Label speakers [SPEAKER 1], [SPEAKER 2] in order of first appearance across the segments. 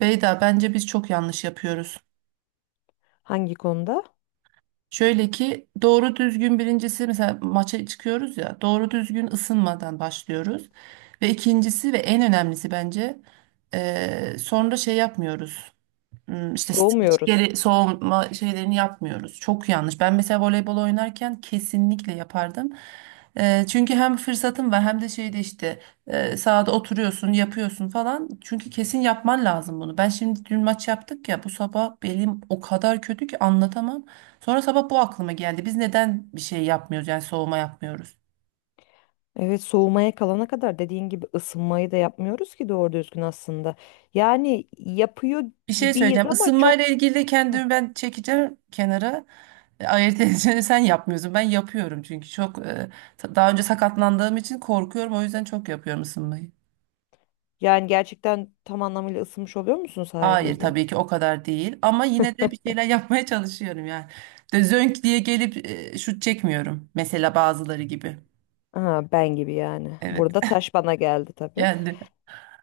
[SPEAKER 1] Beyda bence biz çok yanlış yapıyoruz.
[SPEAKER 2] Hangi konuda?
[SPEAKER 1] Şöyle ki doğru düzgün birincisi mesela maça çıkıyoruz ya doğru düzgün ısınmadan başlıyoruz. Ve ikincisi ve en önemlisi bence sonra şey yapmıyoruz. Hmm, işte streç
[SPEAKER 2] Doğmuyoruz.
[SPEAKER 1] geri soğuma şeylerini yapmıyoruz. Çok yanlış. Ben mesela voleybol oynarken kesinlikle yapardım. Çünkü hem fırsatım var hem de şeyde işte sahada oturuyorsun, yapıyorsun falan. Çünkü kesin yapman lazım bunu. Ben şimdi dün maç yaptık ya bu sabah belim o kadar kötü ki anlatamam. Sonra sabah bu aklıma geldi. Biz neden bir şey yapmıyoruz yani soğuma yapmıyoruz?
[SPEAKER 2] Evet, soğumaya kalana kadar dediğin gibi ısınmayı da yapmıyoruz ki doğru düzgün aslında. Yani yapıyor
[SPEAKER 1] Bir şey
[SPEAKER 2] gibiyiz
[SPEAKER 1] söyleyeceğim.
[SPEAKER 2] ama çok...
[SPEAKER 1] Isınmayla ilgili de
[SPEAKER 2] Hı.
[SPEAKER 1] kendimi ben çekeceğim kenara. Ayırt edeceğini sen yapmıyorsun. Ben yapıyorum çünkü çok daha önce sakatlandığım için korkuyorum. O yüzden çok yapıyorum ısınmayı.
[SPEAKER 2] Yani gerçekten tam anlamıyla ısınmış oluyor musun sahaya
[SPEAKER 1] Hayır,
[SPEAKER 2] girdiğinde?
[SPEAKER 1] tabii ki o kadar değil ama yine de bir şeyler yapmaya çalışıyorum yani. De zönk diye gelip şut çekmiyorum. Mesela bazıları gibi.
[SPEAKER 2] Ha, ben gibi yani.
[SPEAKER 1] Evet.
[SPEAKER 2] Burada taş bana geldi tabii.
[SPEAKER 1] Geldi.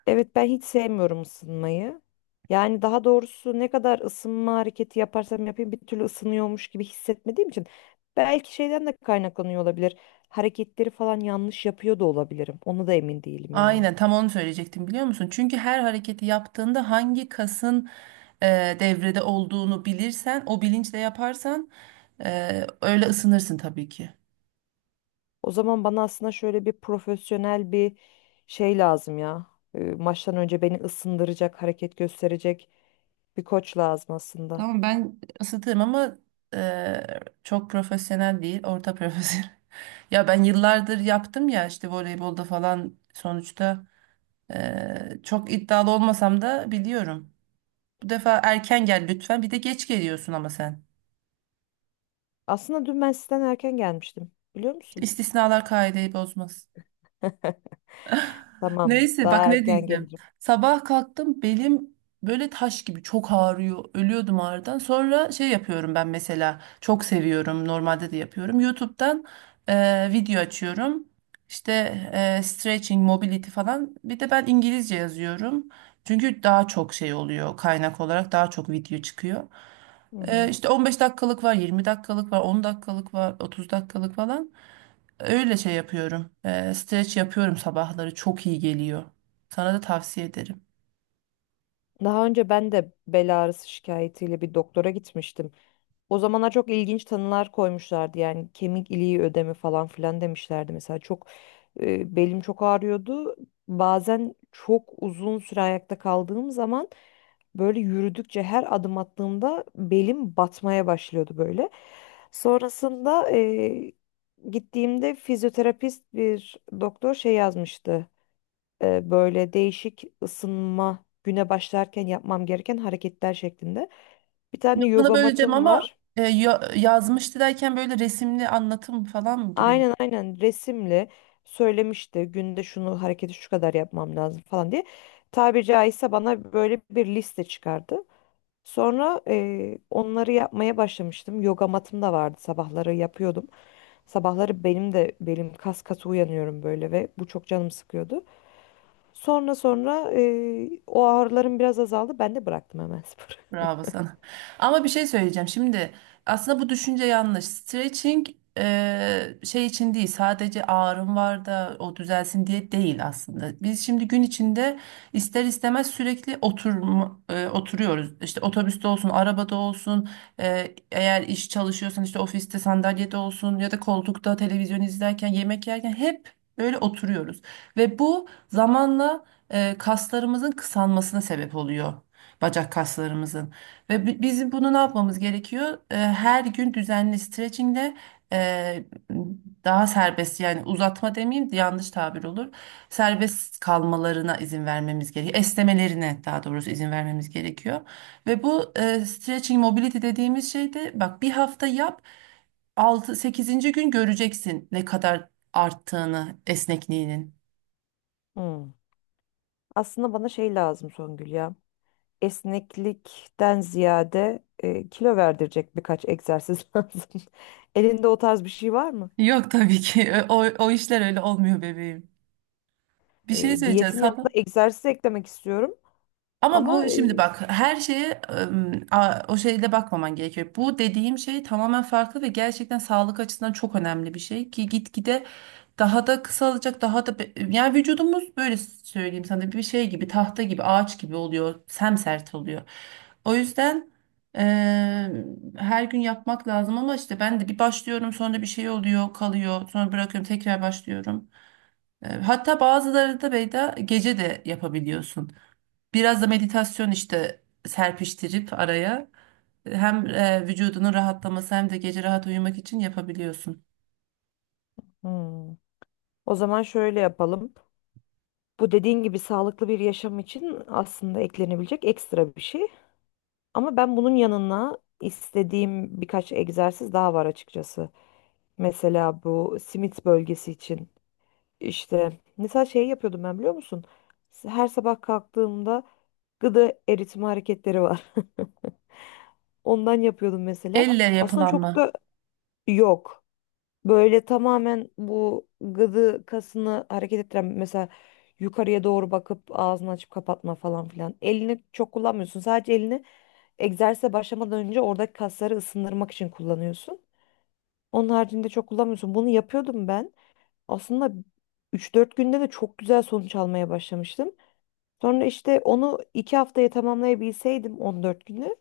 [SPEAKER 2] Evet, ben hiç sevmiyorum ısınmayı. Yani daha doğrusu ne kadar ısınma hareketi yaparsam yapayım bir türlü ısınıyormuş gibi hissetmediğim için belki şeyden de kaynaklanıyor olabilir. Hareketleri falan yanlış yapıyor da olabilirim. Onu da emin değilim yani.
[SPEAKER 1] Aynen tam onu söyleyecektim, biliyor musun? Çünkü her hareketi yaptığında hangi kasın devrede olduğunu bilirsen, o bilinçle yaparsan öyle ısınırsın tabii ki.
[SPEAKER 2] O zaman bana aslında şöyle bir profesyonel bir şey lazım ya. Maçtan önce beni ısındıracak, hareket gösterecek bir koç lazım aslında.
[SPEAKER 1] Tamam, ben Isıtırım ama e, çok profesyonel değil, orta profesyonel. Ya ben yıllardır yaptım ya, işte voleybolda falan sonuçta çok iddialı olmasam da biliyorum. Bu defa erken gel lütfen. Bir de geç geliyorsun ama sen.
[SPEAKER 2] Aslında dün ben sizden erken gelmiştim. Biliyor musun?
[SPEAKER 1] İstisnalar kaideyi bozmaz.
[SPEAKER 2] Tamam,
[SPEAKER 1] Neyse, bak
[SPEAKER 2] daha
[SPEAKER 1] ne
[SPEAKER 2] erken
[SPEAKER 1] diyeceğim.
[SPEAKER 2] gelirim.
[SPEAKER 1] Sabah kalktım, belim böyle taş gibi çok ağrıyor. Ölüyordum ağrıdan. Sonra şey yapıyorum ben mesela. Çok seviyorum. Normalde de yapıyorum. YouTube'dan video açıyorum. İşte stretching, mobility falan. Bir de ben İngilizce yazıyorum. Çünkü daha çok şey oluyor, kaynak olarak daha çok video çıkıyor.
[SPEAKER 2] Hı
[SPEAKER 1] E,
[SPEAKER 2] hı.
[SPEAKER 1] işte 15 dakikalık var, 20 dakikalık var, 10 dakikalık var, 30 dakikalık falan. Öyle şey yapıyorum. Streç yapıyorum sabahları. Çok iyi geliyor. Sana da tavsiye ederim.
[SPEAKER 2] Daha önce ben de bel ağrısı şikayetiyle bir doktora gitmiştim. O zamana çok ilginç tanılar koymuşlardı. Yani kemik iliği ödemi falan filan demişlerdi. Mesela çok belim çok ağrıyordu. Bazen çok uzun süre ayakta kaldığım zaman böyle yürüdükçe her adım attığımda belim batmaya başlıyordu böyle. Sonrasında gittiğimde fizyoterapist bir doktor şey yazmıştı, böyle değişik ısınma güne başlarken yapmam gereken hareketler şeklinde. Bir tane
[SPEAKER 1] Lafını
[SPEAKER 2] yoga
[SPEAKER 1] böleceğim
[SPEAKER 2] matım
[SPEAKER 1] ama
[SPEAKER 2] var.
[SPEAKER 1] yazmıştı derken böyle resimli anlatım falan mı gibi?
[SPEAKER 2] Aynen, aynen, resimli söylemişti günde şunu hareketi şu kadar yapmam lazım falan diye. Tabiri caizse bana böyle bir liste çıkardı. Sonra onları yapmaya başlamıştım. Yoga matım da vardı, sabahları yapıyordum. Sabahları benim de belim kas katı uyanıyorum böyle ve bu çok canım sıkıyordu. Sonra o ağrılarım biraz azaldı. Ben de bıraktım hemen sporu.
[SPEAKER 1] Bravo sana. Ama bir şey söyleyeceğim. Şimdi aslında bu düşünce yanlış. Stretching şey için değil. Sadece ağrım var da o düzelsin diye değil aslında. Biz şimdi gün içinde ister istemez sürekli oturma, oturuyoruz. İşte otobüste olsun, arabada olsun, eğer iş çalışıyorsan işte ofiste sandalyede olsun ya da koltukta televizyon izlerken, yemek yerken hep böyle oturuyoruz. Ve bu zamanla kaslarımızın kısalmasına sebep oluyor, bacak kaslarımızın. Ve bizim bunu ne yapmamız gerekiyor? Her gün düzenli stretchingle e, daha serbest, yani uzatma demeyeyim, yanlış tabir olur. Serbest kalmalarına izin vermemiz gerekiyor. Esnemelerine, daha doğrusu izin vermemiz gerekiyor. Ve bu stretching mobility dediğimiz şey de bak, bir hafta yap, 6 sekizinci gün göreceksin ne kadar arttığını esnekliğinin.
[SPEAKER 2] Hmm. Aslında bana şey lazım Songül ya. Esneklikten ziyade kilo verdirecek birkaç egzersiz lazım. Elinde o tarz bir şey var mı?
[SPEAKER 1] Yok tabii ki, o, o işler öyle olmuyor bebeğim. Bir şey söyleyeceğim.
[SPEAKER 2] Diyetin
[SPEAKER 1] Sabah.
[SPEAKER 2] yanında egzersiz eklemek istiyorum.
[SPEAKER 1] Ama
[SPEAKER 2] Ama
[SPEAKER 1] bu
[SPEAKER 2] e,
[SPEAKER 1] şimdi bak, her şeye o şeyle bakmaman gerekiyor. Bu dediğim şey tamamen farklı ve gerçekten sağlık açısından çok önemli bir şey ki gitgide daha da kısalacak, daha da yani vücudumuz, böyle söyleyeyim sana, bir şey gibi, tahta gibi, ağaç gibi oluyor, semsert oluyor. O yüzden eee, her gün yapmak lazım ama işte ben de bir başlıyorum, sonra bir şey oluyor, kalıyor, sonra bırakıyorum, tekrar başlıyorum. Hatta bazıları da, Beyda, gece de yapabiliyorsun. Biraz da meditasyon işte serpiştirip araya, hem vücudunun rahatlaması hem de gece rahat uyumak için yapabiliyorsun.
[SPEAKER 2] Hmm. O zaman şöyle yapalım. Bu dediğin gibi sağlıklı bir yaşam için aslında eklenebilecek ekstra bir şey. Ama ben bunun yanına istediğim birkaç egzersiz daha var açıkçası. Mesela bu simit bölgesi için işte mesela şey yapıyordum ben, biliyor musun? Her sabah kalktığımda gıda eritme hareketleri var. Ondan yapıyordum mesela.
[SPEAKER 1] Elle
[SPEAKER 2] Aslında çok
[SPEAKER 1] yapılanma.
[SPEAKER 2] da yok. Böyle tamamen bu gıdı kasını hareket ettiren mesela yukarıya doğru bakıp ağzını açıp kapatma falan filan. Elini çok kullanmıyorsun. Sadece elini egzersize başlamadan önce oradaki kasları ısındırmak için kullanıyorsun. Onun haricinde çok kullanmıyorsun. Bunu yapıyordum ben. Aslında üç dört günde de çok güzel sonuç almaya başlamıştım. Sonra işte onu 2 haftaya tamamlayabilseydim, 14 günü,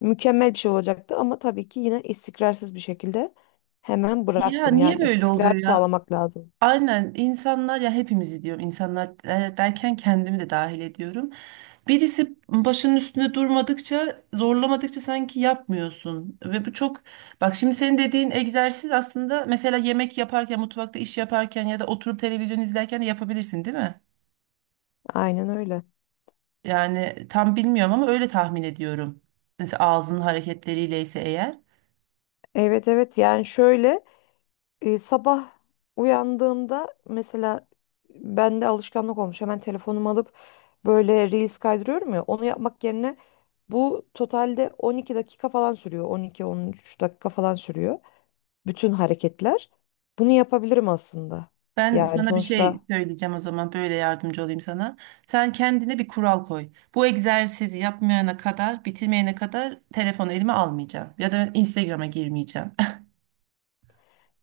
[SPEAKER 2] mükemmel bir şey olacaktı ama tabii ki yine istikrarsız bir şekilde hemen
[SPEAKER 1] Ya
[SPEAKER 2] bıraktım.
[SPEAKER 1] niye
[SPEAKER 2] Yani
[SPEAKER 1] böyle
[SPEAKER 2] istikrar
[SPEAKER 1] oluyor ya?
[SPEAKER 2] sağlamak lazım.
[SPEAKER 1] Aynen, insanlar ya, hepimizi diyorum, insanlar derken kendimi de dahil ediyorum. Birisi başının üstünde durmadıkça, zorlamadıkça sanki yapmıyorsun. Ve bu çok bak şimdi, senin dediğin egzersiz aslında mesela yemek yaparken, mutfakta iş yaparken ya da oturup televizyon izlerken de yapabilirsin, değil mi?
[SPEAKER 2] Aynen öyle.
[SPEAKER 1] Yani tam bilmiyorum ama öyle tahmin ediyorum. Mesela ağzının hareketleriyle ise eğer.
[SPEAKER 2] Evet, evet, yani şöyle, sabah uyandığımda mesela bende alışkanlık olmuş. Hemen telefonumu alıp böyle reels kaydırıyorum ya, onu yapmak yerine bu totalde 12 dakika falan sürüyor. 12-13 dakika falan sürüyor. Bütün hareketler. Bunu yapabilirim aslında.
[SPEAKER 1] Ben
[SPEAKER 2] Yani
[SPEAKER 1] sana bir şey
[SPEAKER 2] sonuçta
[SPEAKER 1] söyleyeceğim o zaman, böyle yardımcı olayım sana. Sen kendine bir kural koy. Bu egzersizi yapmayana kadar, bitirmeyene kadar telefonu elime almayacağım. Ya da Instagram'a girmeyeceğim.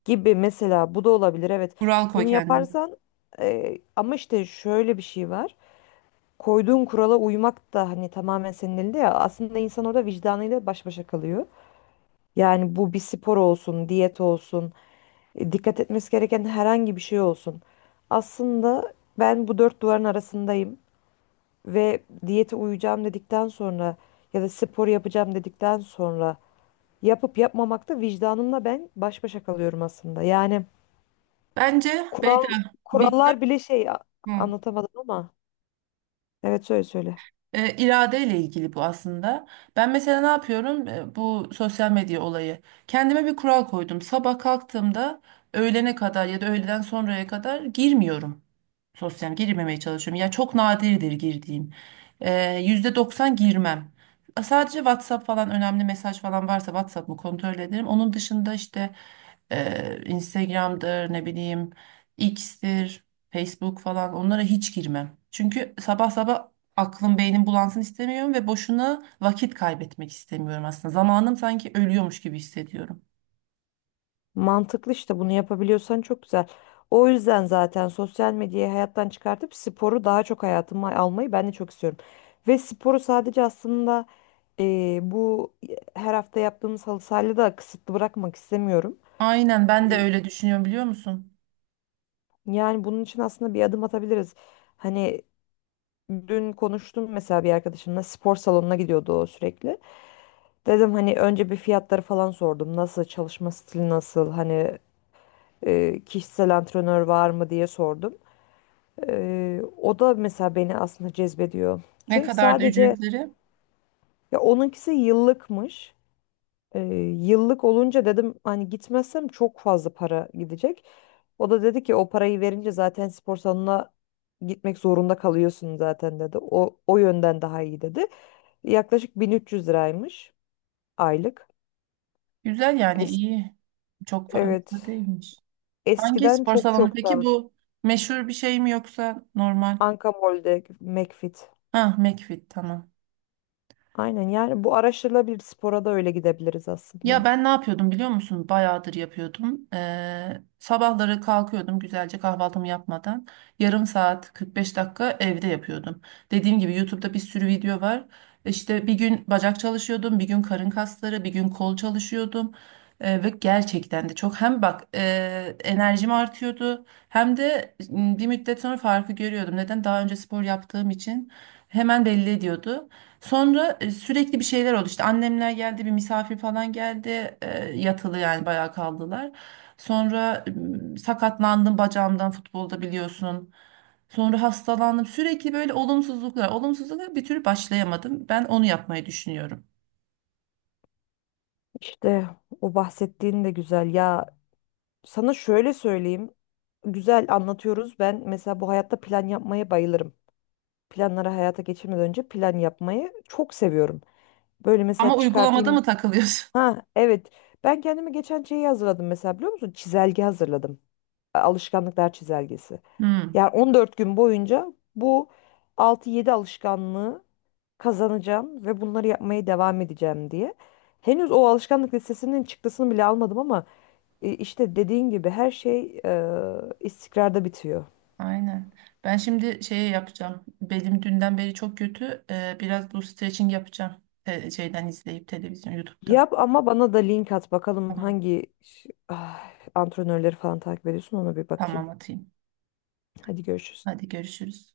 [SPEAKER 2] gibi mesela bu da olabilir. Evet.
[SPEAKER 1] Kural koy
[SPEAKER 2] Bunu
[SPEAKER 1] kendine.
[SPEAKER 2] yaparsan ama işte şöyle bir şey var. Koyduğun kurala uymak da hani tamamen senin elinde ya. Aslında insan orada vicdanıyla baş başa kalıyor. Yani bu bir spor olsun, diyet olsun, dikkat etmesi gereken herhangi bir şey olsun. Aslında ben bu dört duvarın arasındayım ve diyete uyacağım dedikten sonra ya da spor yapacağım dedikten sonra yapıp yapmamakta vicdanımla ben baş başa kalıyorum aslında. Yani
[SPEAKER 1] Bence
[SPEAKER 2] kural
[SPEAKER 1] Beyda vicdan.
[SPEAKER 2] kurallar bile şey,
[SPEAKER 1] Hı.
[SPEAKER 2] anlatamadım ama. Evet, söyle söyle.
[SPEAKER 1] E, iradeyle ilgili bu aslında. Ben mesela ne yapıyorum? Bu sosyal medya olayı. Kendime bir kural koydum. Sabah kalktığımda öğlene kadar ya da öğleden sonraya kadar girmiyorum. Sosyal, yani girmemeye çalışıyorum. Ya çok nadirdir girdiğim. E, %90 girmem. Sadece WhatsApp falan, önemli mesaj falan varsa WhatsApp'ımı kontrol ederim. Onun dışında işte Instagram'dır, ne bileyim, X'tir, Facebook falan, onlara hiç girmem. Çünkü sabah sabah aklım, beynim bulansın istemiyorum ve boşuna vakit kaybetmek istemiyorum aslında. Zamanım sanki ölüyormuş gibi hissediyorum.
[SPEAKER 2] Mantıklı, işte bunu yapabiliyorsan çok güzel. O yüzden zaten sosyal medyayı hayattan çıkartıp sporu daha çok hayatıma almayı ben de çok istiyorum. Ve sporu sadece aslında bu her hafta yaptığımız halı sahayla da kısıtlı bırakmak istemiyorum.
[SPEAKER 1] Aynen, ben de öyle düşünüyorum, biliyor musun?
[SPEAKER 2] Yani bunun için aslında bir adım atabiliriz. Hani dün konuştum mesela bir arkadaşımla, spor salonuna gidiyordu o sürekli. Dedim, hani önce bir fiyatları falan sordum. Nasıl çalışma stili, nasıl, hani kişisel antrenör var mı diye sordum. O da mesela beni aslında cezbediyor.
[SPEAKER 1] Ne
[SPEAKER 2] Çünkü
[SPEAKER 1] kadar da
[SPEAKER 2] sadece
[SPEAKER 1] ücretleri?
[SPEAKER 2] ya onunkisi yıllıkmış. Ee, Yıllık olunca dedim hani gitmezsem çok fazla para gidecek. O da dedi ki, o parayı verince zaten spor salonuna gitmek zorunda kalıyorsun zaten dedi. O yönden daha iyi dedi. Yaklaşık 1300 liraymış aylık.
[SPEAKER 1] Güzel, yani
[SPEAKER 2] Es-
[SPEAKER 1] iyi. Çok fazla
[SPEAKER 2] evet,
[SPEAKER 1] değilmiş. Hangi
[SPEAKER 2] eskiden
[SPEAKER 1] spor
[SPEAKER 2] çok
[SPEAKER 1] salonu
[SPEAKER 2] çok
[SPEAKER 1] peki
[SPEAKER 2] daha...
[SPEAKER 1] bu? Meşhur bir şey mi yoksa normal?
[SPEAKER 2] Anka Mall'de McFit.
[SPEAKER 1] Ha, McFit, tamam.
[SPEAKER 2] Aynen, yani bu araştırılabilir, spora da öyle gidebiliriz
[SPEAKER 1] Ya
[SPEAKER 2] aslında.
[SPEAKER 1] ben ne yapıyordum biliyor musun? Bayağıdır yapıyordum. Sabahları kalkıyordum güzelce, kahvaltımı yapmadan. Yarım saat, 45 dakika evde yapıyordum. Dediğim gibi YouTube'da bir sürü video var. İşte bir gün bacak çalışıyordum, bir gün karın kasları, bir gün kol çalışıyordum. Ve gerçekten de çok, hem bak enerjim artıyordu hem de bir müddet sonra farkı görüyordum. Neden? Daha önce spor yaptığım için hemen belli ediyordu. Sonra sürekli bir şeyler oldu. İşte annemler geldi, bir misafir falan geldi. Yatılı yani bayağı kaldılar. Sonra sakatlandım bacağımdan, futbolda biliyorsun. Sonra hastalandım. Sürekli böyle olumsuzluklar, olumsuzluklar, bir türlü başlayamadım. Ben onu yapmayı düşünüyorum.
[SPEAKER 2] İşte o bahsettiğin de güzel ya. Sana şöyle söyleyeyim. Güzel anlatıyoruz. Ben mesela bu hayatta plan yapmaya bayılırım. Planları hayata geçirmeden önce plan yapmayı çok seviyorum. Böyle mesela
[SPEAKER 1] Ama uygulamada
[SPEAKER 2] çıkartayım.
[SPEAKER 1] mı takılıyorsun?
[SPEAKER 2] Ha, evet. Ben kendime geçen şeyi hazırladım mesela, biliyor musun? Çizelge hazırladım. Alışkanlıklar çizelgesi.
[SPEAKER 1] Hmm,
[SPEAKER 2] Yani 14 gün boyunca bu altı yedi alışkanlığı kazanacağım ve bunları yapmaya devam edeceğim diye. Henüz o alışkanlık listesinin çıktısını bile almadım ama İşte dediğin gibi her şey istikrarda bitiyor.
[SPEAKER 1] aynen. Ben şimdi şey yapacağım. Belim dünden beri çok kötü. Biraz bu stretching yapacağım. Şeyden izleyip, televizyon, YouTube'da.
[SPEAKER 2] Yap ama bana da link at bakalım,
[SPEAKER 1] Tamam,
[SPEAKER 2] hangi antrenörleri falan takip ediyorsun, ona bir bakayım.
[SPEAKER 1] tamam atayım.
[SPEAKER 2] Hadi görüşürüz.
[SPEAKER 1] Hadi görüşürüz.